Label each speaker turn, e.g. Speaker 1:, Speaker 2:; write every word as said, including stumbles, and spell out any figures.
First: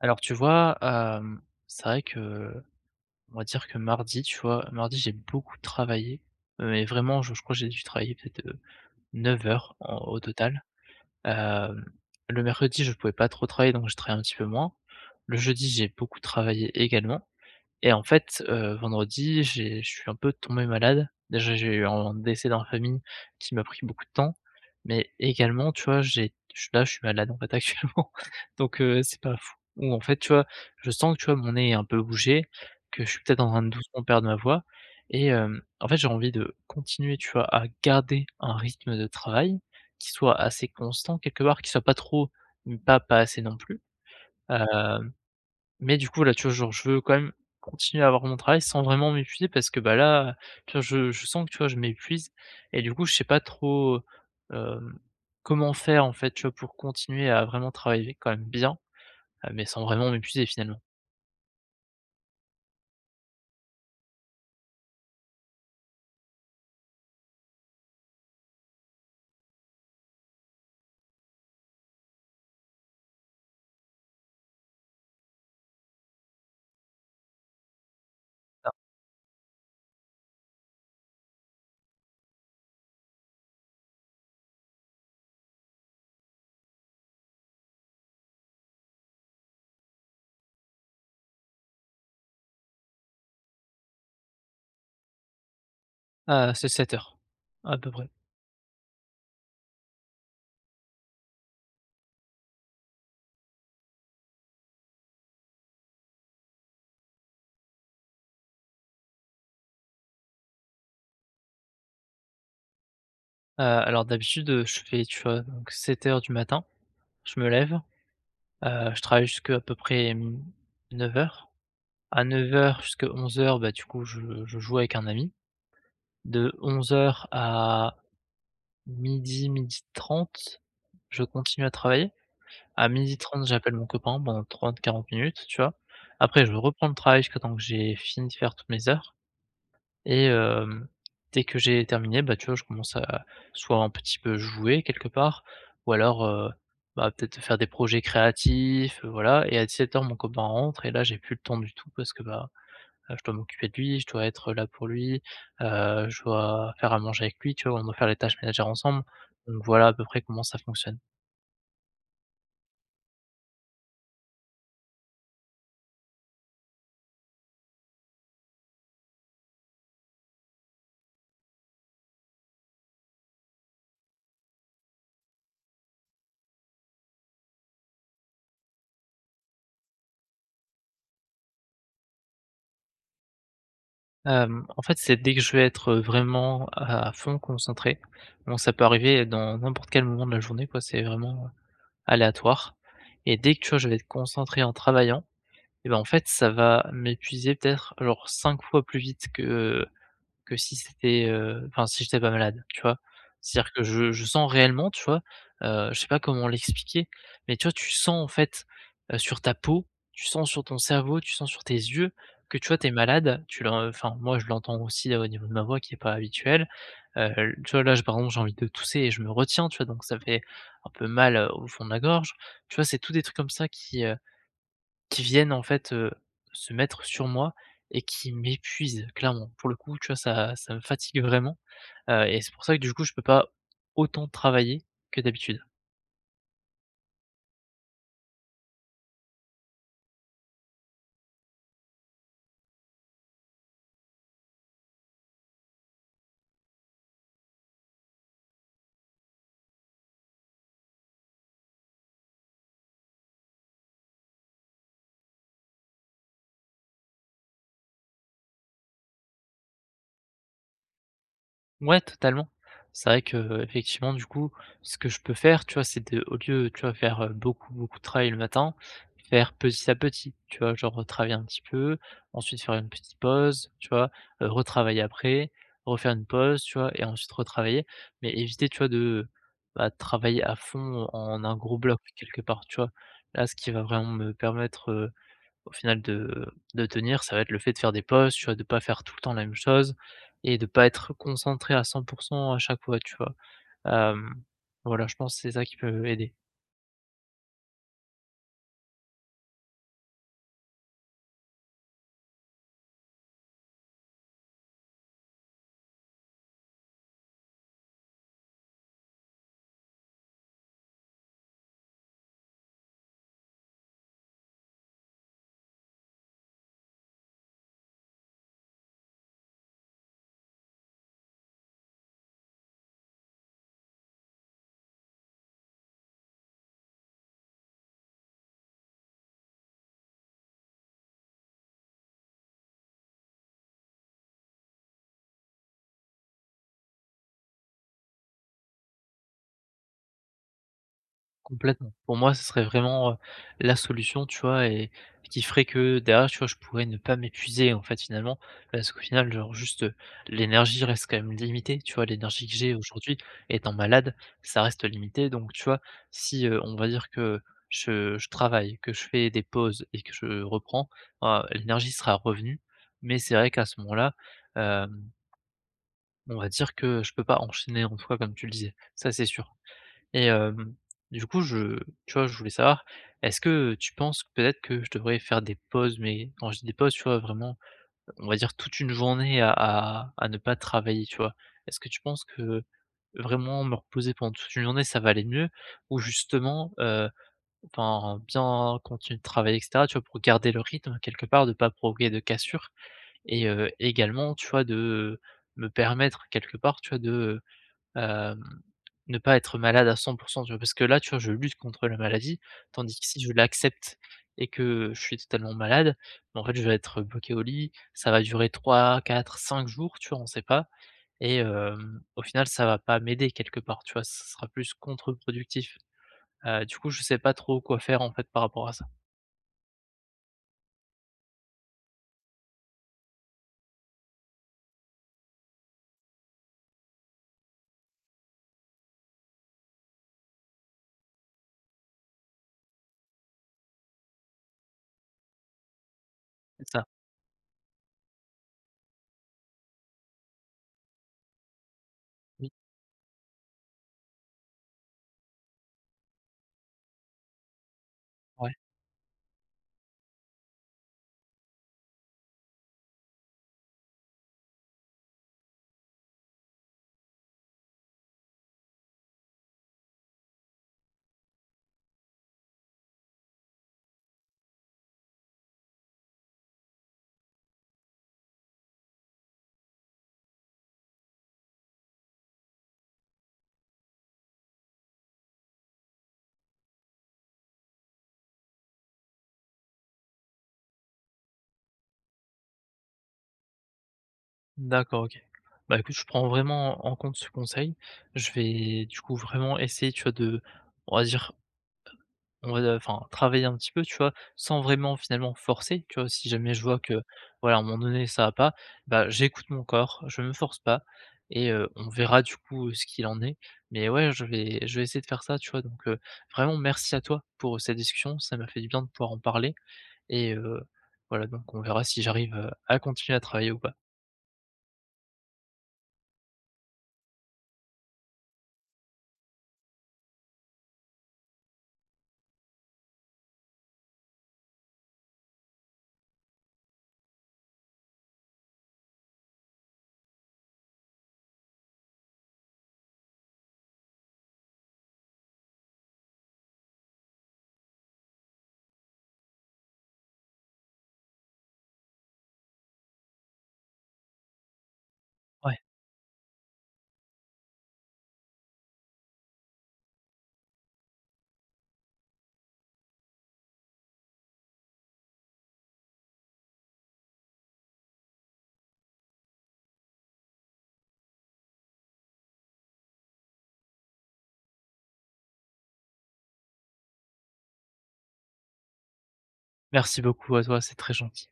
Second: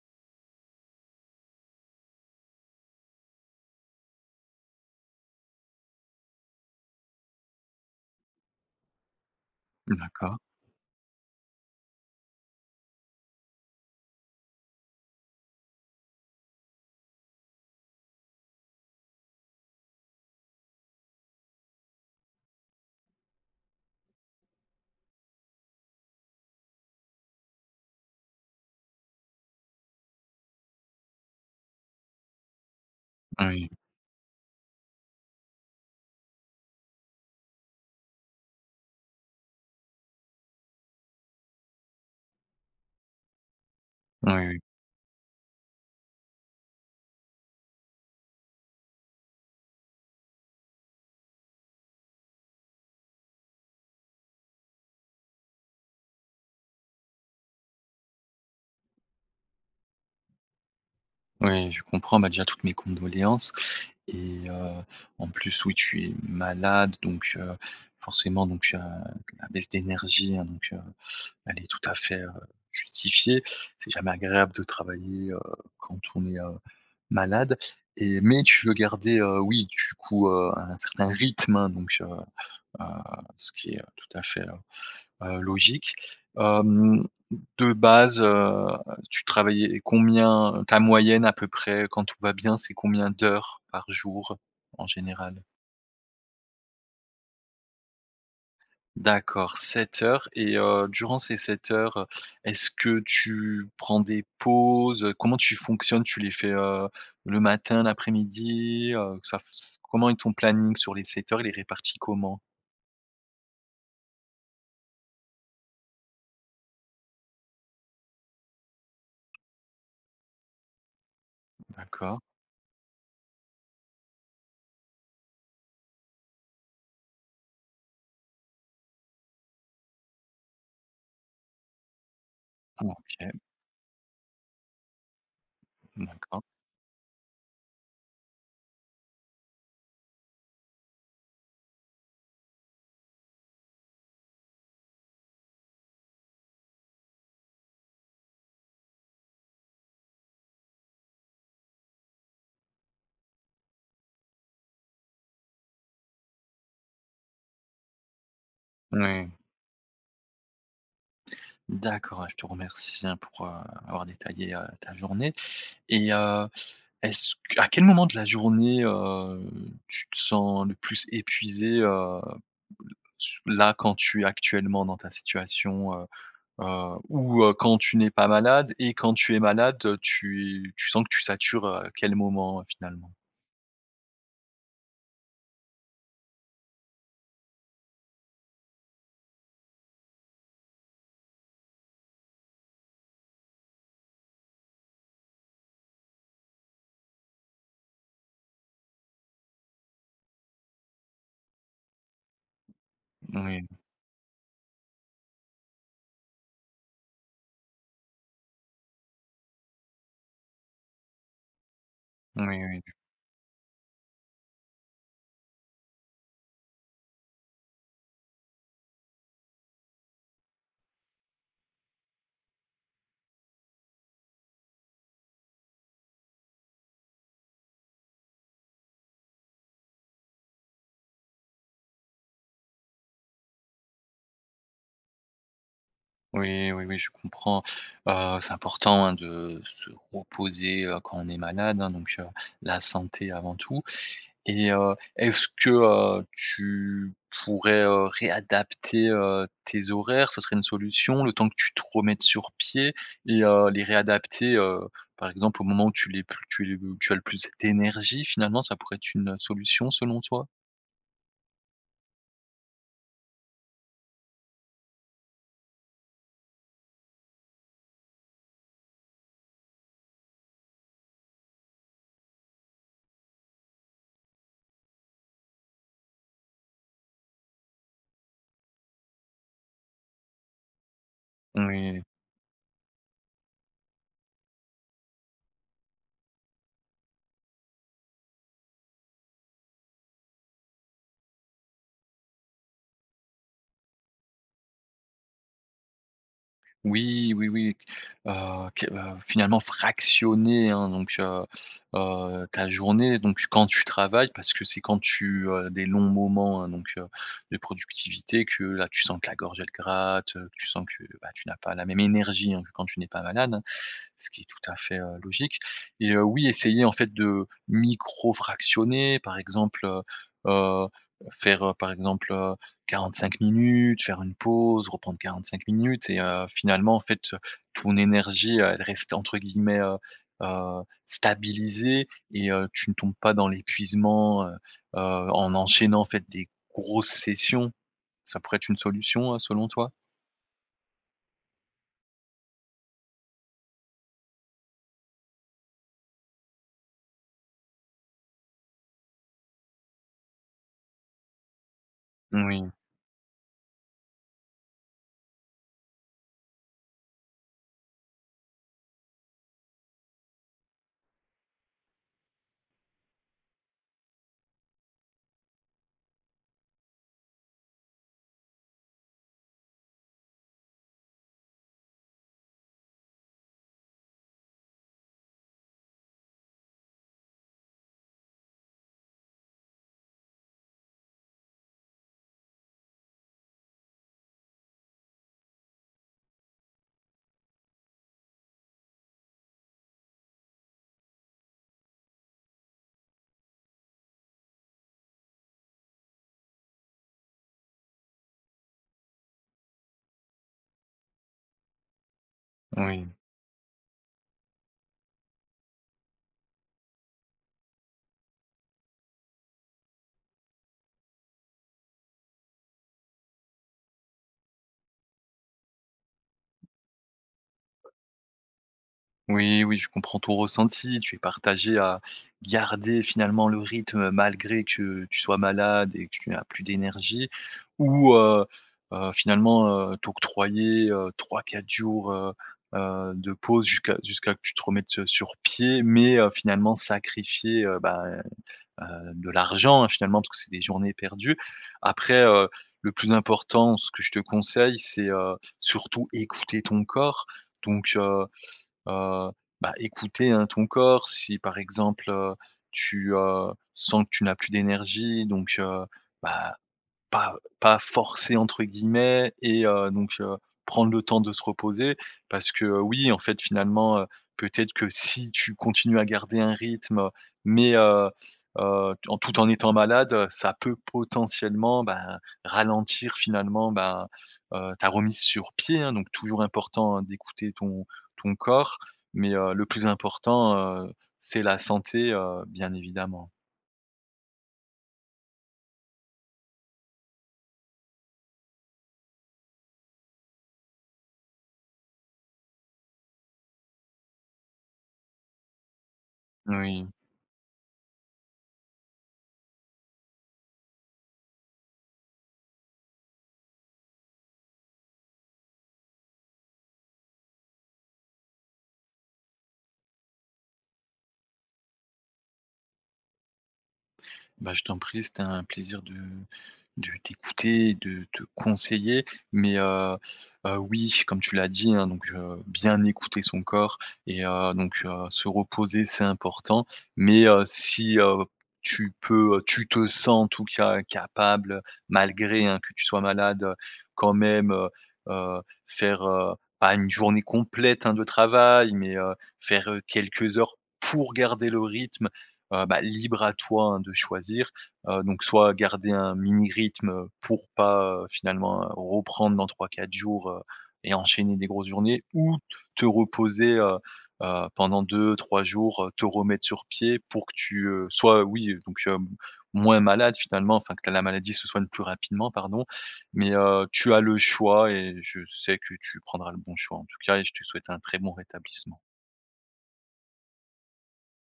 Speaker 1: Alors tu vois, hem, c'est vrai que on va dire que mardi, tu vois, mardi j'ai beaucoup travaillé, heu, mais vraiment je je crois que j'ai dû travailler peut-être, heu, 9 heures en au
Speaker 2: D'accord.
Speaker 1: total. Hem, le mercredi je pouvais pas trop travailler donc je travaillais un petit peu moins. Le jeudi j'ai beaucoup travaillé également. Et en fait, heu, vendredi, j'ai je suis un peu tombé malade. Déjà, j'ai eu un décès dans la famille qui m'a pris beaucoup de temps, mais également, tu vois, j'ai je suis là, je suis malade, en fait, actuellement, donc heu, c'est pas fou ou en fait, tu vois, je sens que, tu vois, mon nez est un peu bougé, que je suis peut-être en train
Speaker 2: Oui,
Speaker 1: de doucement perdre ma voix et hem, en fait, j'ai envie de continuer, tu vois, à garder un rythme de travail qui soit assez constant quelque part, qui soit pas trop, mais pas pas assez non plus.
Speaker 2: oui, oui.
Speaker 1: Hem Mais du coup, là, tu vois, genre, je veux quand même continuer à avoir mon travail sans vraiment m'épuiser parce que, bah, là, tu vois, je je sens que, tu vois, je m'épuise et du coup, je sais pas trop, hem, comment faire, en fait, tu vois, pour continuer à vraiment travailler quand même bien, heu, mais sans vraiment m'épuiser, finalement.
Speaker 2: Oui, je comprends. Bah, déjà, toutes mes condoléances et heu, en plus, oui, tu es malade, donc heu, forcément, donc heu, la baisse d'énergie, hein, donc heu, elle est tout à fait, heu, justifiée. C'est jamais agréable de travailler, heu, quand on est, heu, malade, et mais tu veux garder, heu, oui, du coup, heu, un certain rythme, hein, donc heu, heu, ce qui est, heu, tout à fait, Heu, logique. Hem, de base, heu, tu travaillais combien? Ta moyenne à peu près quand tout va bien, c'est combien d'heures par jour en général?
Speaker 1: Ah c'est sept heures, à peu près.
Speaker 2: D'accord, sept heures. Et heu, durant ces sept heures, heu, est-ce que tu prends des pauses? Comment tu fonctionnes? Tu les fais, heu, le matin, l'après-midi? Heu, ça f Comment est ton planning sur les sept heures? Il est réparti comment?
Speaker 1: Heu, alors d'habitude, heu, je fais, tu vois, donc sept heures du matin, je me lève, heu, je travaille jusqu'à à peu près, mmh, neuf heures.
Speaker 2: D'accord.
Speaker 1: À neuf heures jusqu'à onze heures bah, du coup, je je joue avec un ami. De onze heures à midi midi trente je continue à travailler. À midi
Speaker 2: OK,
Speaker 1: trente j'appelle mon copain pendant trente quarante minutes, tu vois?
Speaker 2: d'accord.
Speaker 1: Après, je reprends le travail jusqu'à temps que j'ai fini de faire toutes mes heures et hem, dès que j'ai terminé, bah, tu vois, je commence à soit un petit peu jouer quelque part ou alors, heu, bah, peut-être faire des projets créatifs, heu, voilà. Et à dix sept heures mon copain rentre et là, j'ai plus le temps du tout parce que, bah, Heu, je dois m'occuper de lui, je dois être là pour lui, heu, je dois faire à manger avec lui, tu vois? On doit faire les tâches ménagères ensemble,
Speaker 2: Oui.
Speaker 1: donc voilà à peu près comment ça fonctionne.
Speaker 2: D'accord, ouais, je te remercie, hein, pour, heu, avoir détaillé, heu, ta journée. Et heu, est-ce q à quel moment de la journée, heu, tu te sens le plus épuisé, heu, s là, quand tu es actuellement dans ta situation, heu heu, ou heu, quand tu n'es pas malade, et quand tu es malade, heu, tu tu sens que tu satures, heu, quel moment, heu, finalement?
Speaker 1: Hem, en fait, c'est dès que je vais être vraiment à fond concentré, bon ça peut arriver dans n'importe quel moment de la journée quoi, c'est vraiment aléatoire et dès que, tu vois, je vais être concentré en travaillant et ben en fait, ça va m'épuiser peut-être genre cinq fois plus vite que, Que si c'était, heu, enfin si j'étais pas malade, tu vois?
Speaker 2: Oui,
Speaker 1: C'est-à-dire que je je sens réellement, tu vois? Heu, je sais pas comment l'expliquer, mais tu vois, tu sens en fait, heu, sur ta peau, tu sens sur ton cerveau, tu sens sur tes yeux que
Speaker 2: oui,
Speaker 1: tu vois,
Speaker 2: oui.
Speaker 1: tu es malade. Tu l'en enfin moi je l'entends aussi, heu, au niveau de ma voix qui est pas habituelle. Heu, l Tu vois, là, j par exemple, j'ai envie de tousser et je me retiens, tu vois? Donc ça fait un peu mal, heu, au fond de la gorge. Tu vois, c'est tous des trucs comme ça qui, heu qui viennent en fait, heu, se mettre sur moi et qui m'épuisent clairement. Pour le coup, tu vois, ça ça me fatigue vraiment, heu et c'est pour ça que du coup, je peux pas autant travailler que d'habitude.
Speaker 2: Oui, oui, oui, je comprends. Heu, c'est important, hein, de se reposer, heu, quand on est malade, hein, donc heu, la santé avant tout. Et heu, est-ce que, heu, tu pourrais, heu, réadapter, heu, tes horaires? Ce serait une solution, le temps que tu te remettes sur pied, et heu, les réadapter, heu, par exemple, au moment où tu l'es plus tu es tu as le plus d'énergie? Finalement, ça pourrait être une solution selon toi?
Speaker 1: Ouais, totalement. C'est vrai que euh, effectivement du coup, ce que je peux faire, tu vois, c'est de, au lieu, tu vois, faire, heu, beaucoup, beaucoup de travail le matin, faire petit à petit, tu vois? Genre, heu, travailler un petit peu, ensuite faire une petite pause, tu vois? Heu, retravailler après, refaire une pause, tu vois? Et ensuite retravailler, mais éviter, tu vois, de, bah, travailler à fond en un gros bloc
Speaker 2: Oui.
Speaker 1: quelque part, tu vois? Là, ce qui va vraiment me permettre, au final, de de tenir, ça va être le fait de faire des pauses, tu vois? De pas faire tout le temps la même chose et de pas être concentré à cent pour cent à chaque fois, tu vois? Hem, voilà, je pense que c'est ça qui peut aider.
Speaker 2: Oui, oui, oui, heu, que heu, finalement fractionner, hein, donc heu heu, ta journée, donc quand tu travailles, parce que c'est quand tu, heu, des longs moments, hein, donc heu, de productivité, que là, tu sens que la gorge, elle gratte, heu, tu sens que, bah, tu n'as pas la même énergie, hein, que quand tu n'es pas malade, hein. Ce qui est tout à fait, heu, logique. Et heu, oui, essayer en fait de micro-fractionner, par exemple, heu heu, faire, heu, par exemple, heu, 45 minutes, faire une pause, reprendre 45 minutes, et heu, finalement en fait, heu, ton énergie, heu, elle reste entre guillemets, heu heu, stabilisée, et heu, tu ne tombes pas dans l'épuisement, heu heu, en enchaînant en fait des grosses sessions. Ça pourrait être une solution, heu, selon toi?
Speaker 1: Complètement. Pour moi, ce serait vraiment, heu, la solution, tu vois? Et qui ferait que derrière, tu vois, je pourrais ne pas m'épuiser, en fait, finalement. Parce qu'au final, genre, juste, heu, l'énergie reste quand même limitée, tu vois? L'énergie que
Speaker 2: Oui,
Speaker 1: j'ai aujourd'hui, étant malade, ça reste limité. Donc, tu vois, si, heu, on va dire que je je travaille, que je fais des pauses et que je reprends, bah, l'énergie sera revenue. Mais c'est vrai qu'à ce moment-là, hem, on va dire que je peux pas enchaîner en tout cas, comme tu le disais. Ça, c'est sûr. Et hem, du coup, je tu vois, je voulais savoir, est-ce que tu penses peut-être que je devrais faire des pauses? Mais quand je dis des pauses, tu vois, vraiment, on va dire toute une journée à à à ne pas travailler, tu vois? Est-ce que tu penses que vraiment me reposer pendant toute une journée, ça va aller mieux? Ou justement, heu, enfin, bien continuer de travailler et cetera, tu vois, pour garder le rythme quelque part, de pas provoquer de cassure et heu, également, tu vois, de me permettre quelque part, tu vois, de Hem, ne pas être malade à cent pour cent, tu vois? Parce que là, tu vois, je lutte contre la maladie, tandis que
Speaker 2: oui.
Speaker 1: si je l'accepte et que je suis totalement malade, bah, en fait, je vais être bloqué au lit, ça va durer trois quatre cinq jours, tu vois? On sait pas et hem, au final, ça va pas m'aider quelque part, tu vois? Ce sera plus contre-productif. Heu, du coup, je sais pas trop quoi faire, en fait, par rapport à ça.
Speaker 2: Oui, oui, je comprends ton ressenti. Tu es partagé à garder finalement le rythme malgré que tu sois malade et que tu n'as plus d'énergie, ou euh, euh, finalement euh, t'octroyer euh, 3-4 jours, euh, euh, de pause, jusqu'à jusqu'à que tu te remettes euh, sur pied, mais euh,
Speaker 1: C'est
Speaker 2: finalement
Speaker 1: ça.
Speaker 2: sacrifier, euh, bah, euh, de l'argent, hein, finalement, parce que c'est des journées perdues. Après, euh,
Speaker 1: Oui,
Speaker 2: le plus important, ce que je te conseille, c'est euh, surtout écouter ton corps. Donc, euh,
Speaker 1: ouais.
Speaker 2: Heu, bah, écouter, hein, ton corps. Si par exemple, heu, tu, heu, sens que tu n'as plus d'énergie, donc heu, bah, pas pas «forcer» entre guillemets, et heu, donc heu, prendre le temps de se reposer, parce que, heu, oui, en fait, finalement, heu, peut-être que si tu continues à garder un rythme, mais heu heu, t en tout en étant malade, heu, ça peut potentiellement, ben, ralentir finalement, ben, heu, ta remise sur pied, hein. Donc toujours important, hein, d'écouter ton ton corps, mais heu, le plus important, heu, c'est la santé, heu, bien évidemment.
Speaker 1: D'accord, OK. Bah, écoute, je prends vraiment en compte ce conseil. Je vais, du coup, vraiment essayer, tu vois, de on va dire On va, heu, enfin travailler un petit peu, tu vois? Sans vraiment finalement forcer, tu vois? Si jamais je vois
Speaker 2: Oui.
Speaker 1: que, voilà, à un moment donné ça va pas, bah, j'écoute mon corps, je me force pas et heu, on verra du coup, heu, ce qu'il en est. Mais ouais, je vais je vais essayer de faire ça, tu vois? Donc heu, vraiment merci à toi pour cette discussion, ça m'a fait du bien de pouvoir en parler et heu, voilà, donc on verra si j'arrive, heu, à continuer à travailler ou pas.
Speaker 2: Bah, je t'en prie, c'était un plaisir de de t'écouter, de te conseiller. Mais heu, heu, oui, comme tu l'as dit, hein, donc heu, bien écouter son corps, et heu, donc heu, se reposer, c'est important. Mais heu, si, heu, tu peux, tu te sens en tout cas capable, malgré, hein, que tu sois malade, heu, quand même, heu, heu, faire, heu, pas une journée complète, hein, de travail, mais heu, faire, heu, quelques heures pour garder le rythme, heu, bah, libre à toi, hein, de choisir, heu, donc soit
Speaker 1: Ouais,
Speaker 2: garder un mini rythme, pour pas, heu, finalement, heu, reprendre dans trois quatre jours, heu, et enchaîner des grosses journées, ou te reposer, heu heu, pendant deux trois jours, heu, te remettre sur pied pour que tu, heu, sois, oui, euh, donc hem, moins malade finalement, enfin que la maladie se soigne plus rapidement, pardon, mais heu, tu as le choix, et je sais que tu prendras le bon choix en tout cas, et je te souhaite un très bon rétablissement.
Speaker 1: merci beaucoup à toi, c'est très gentil.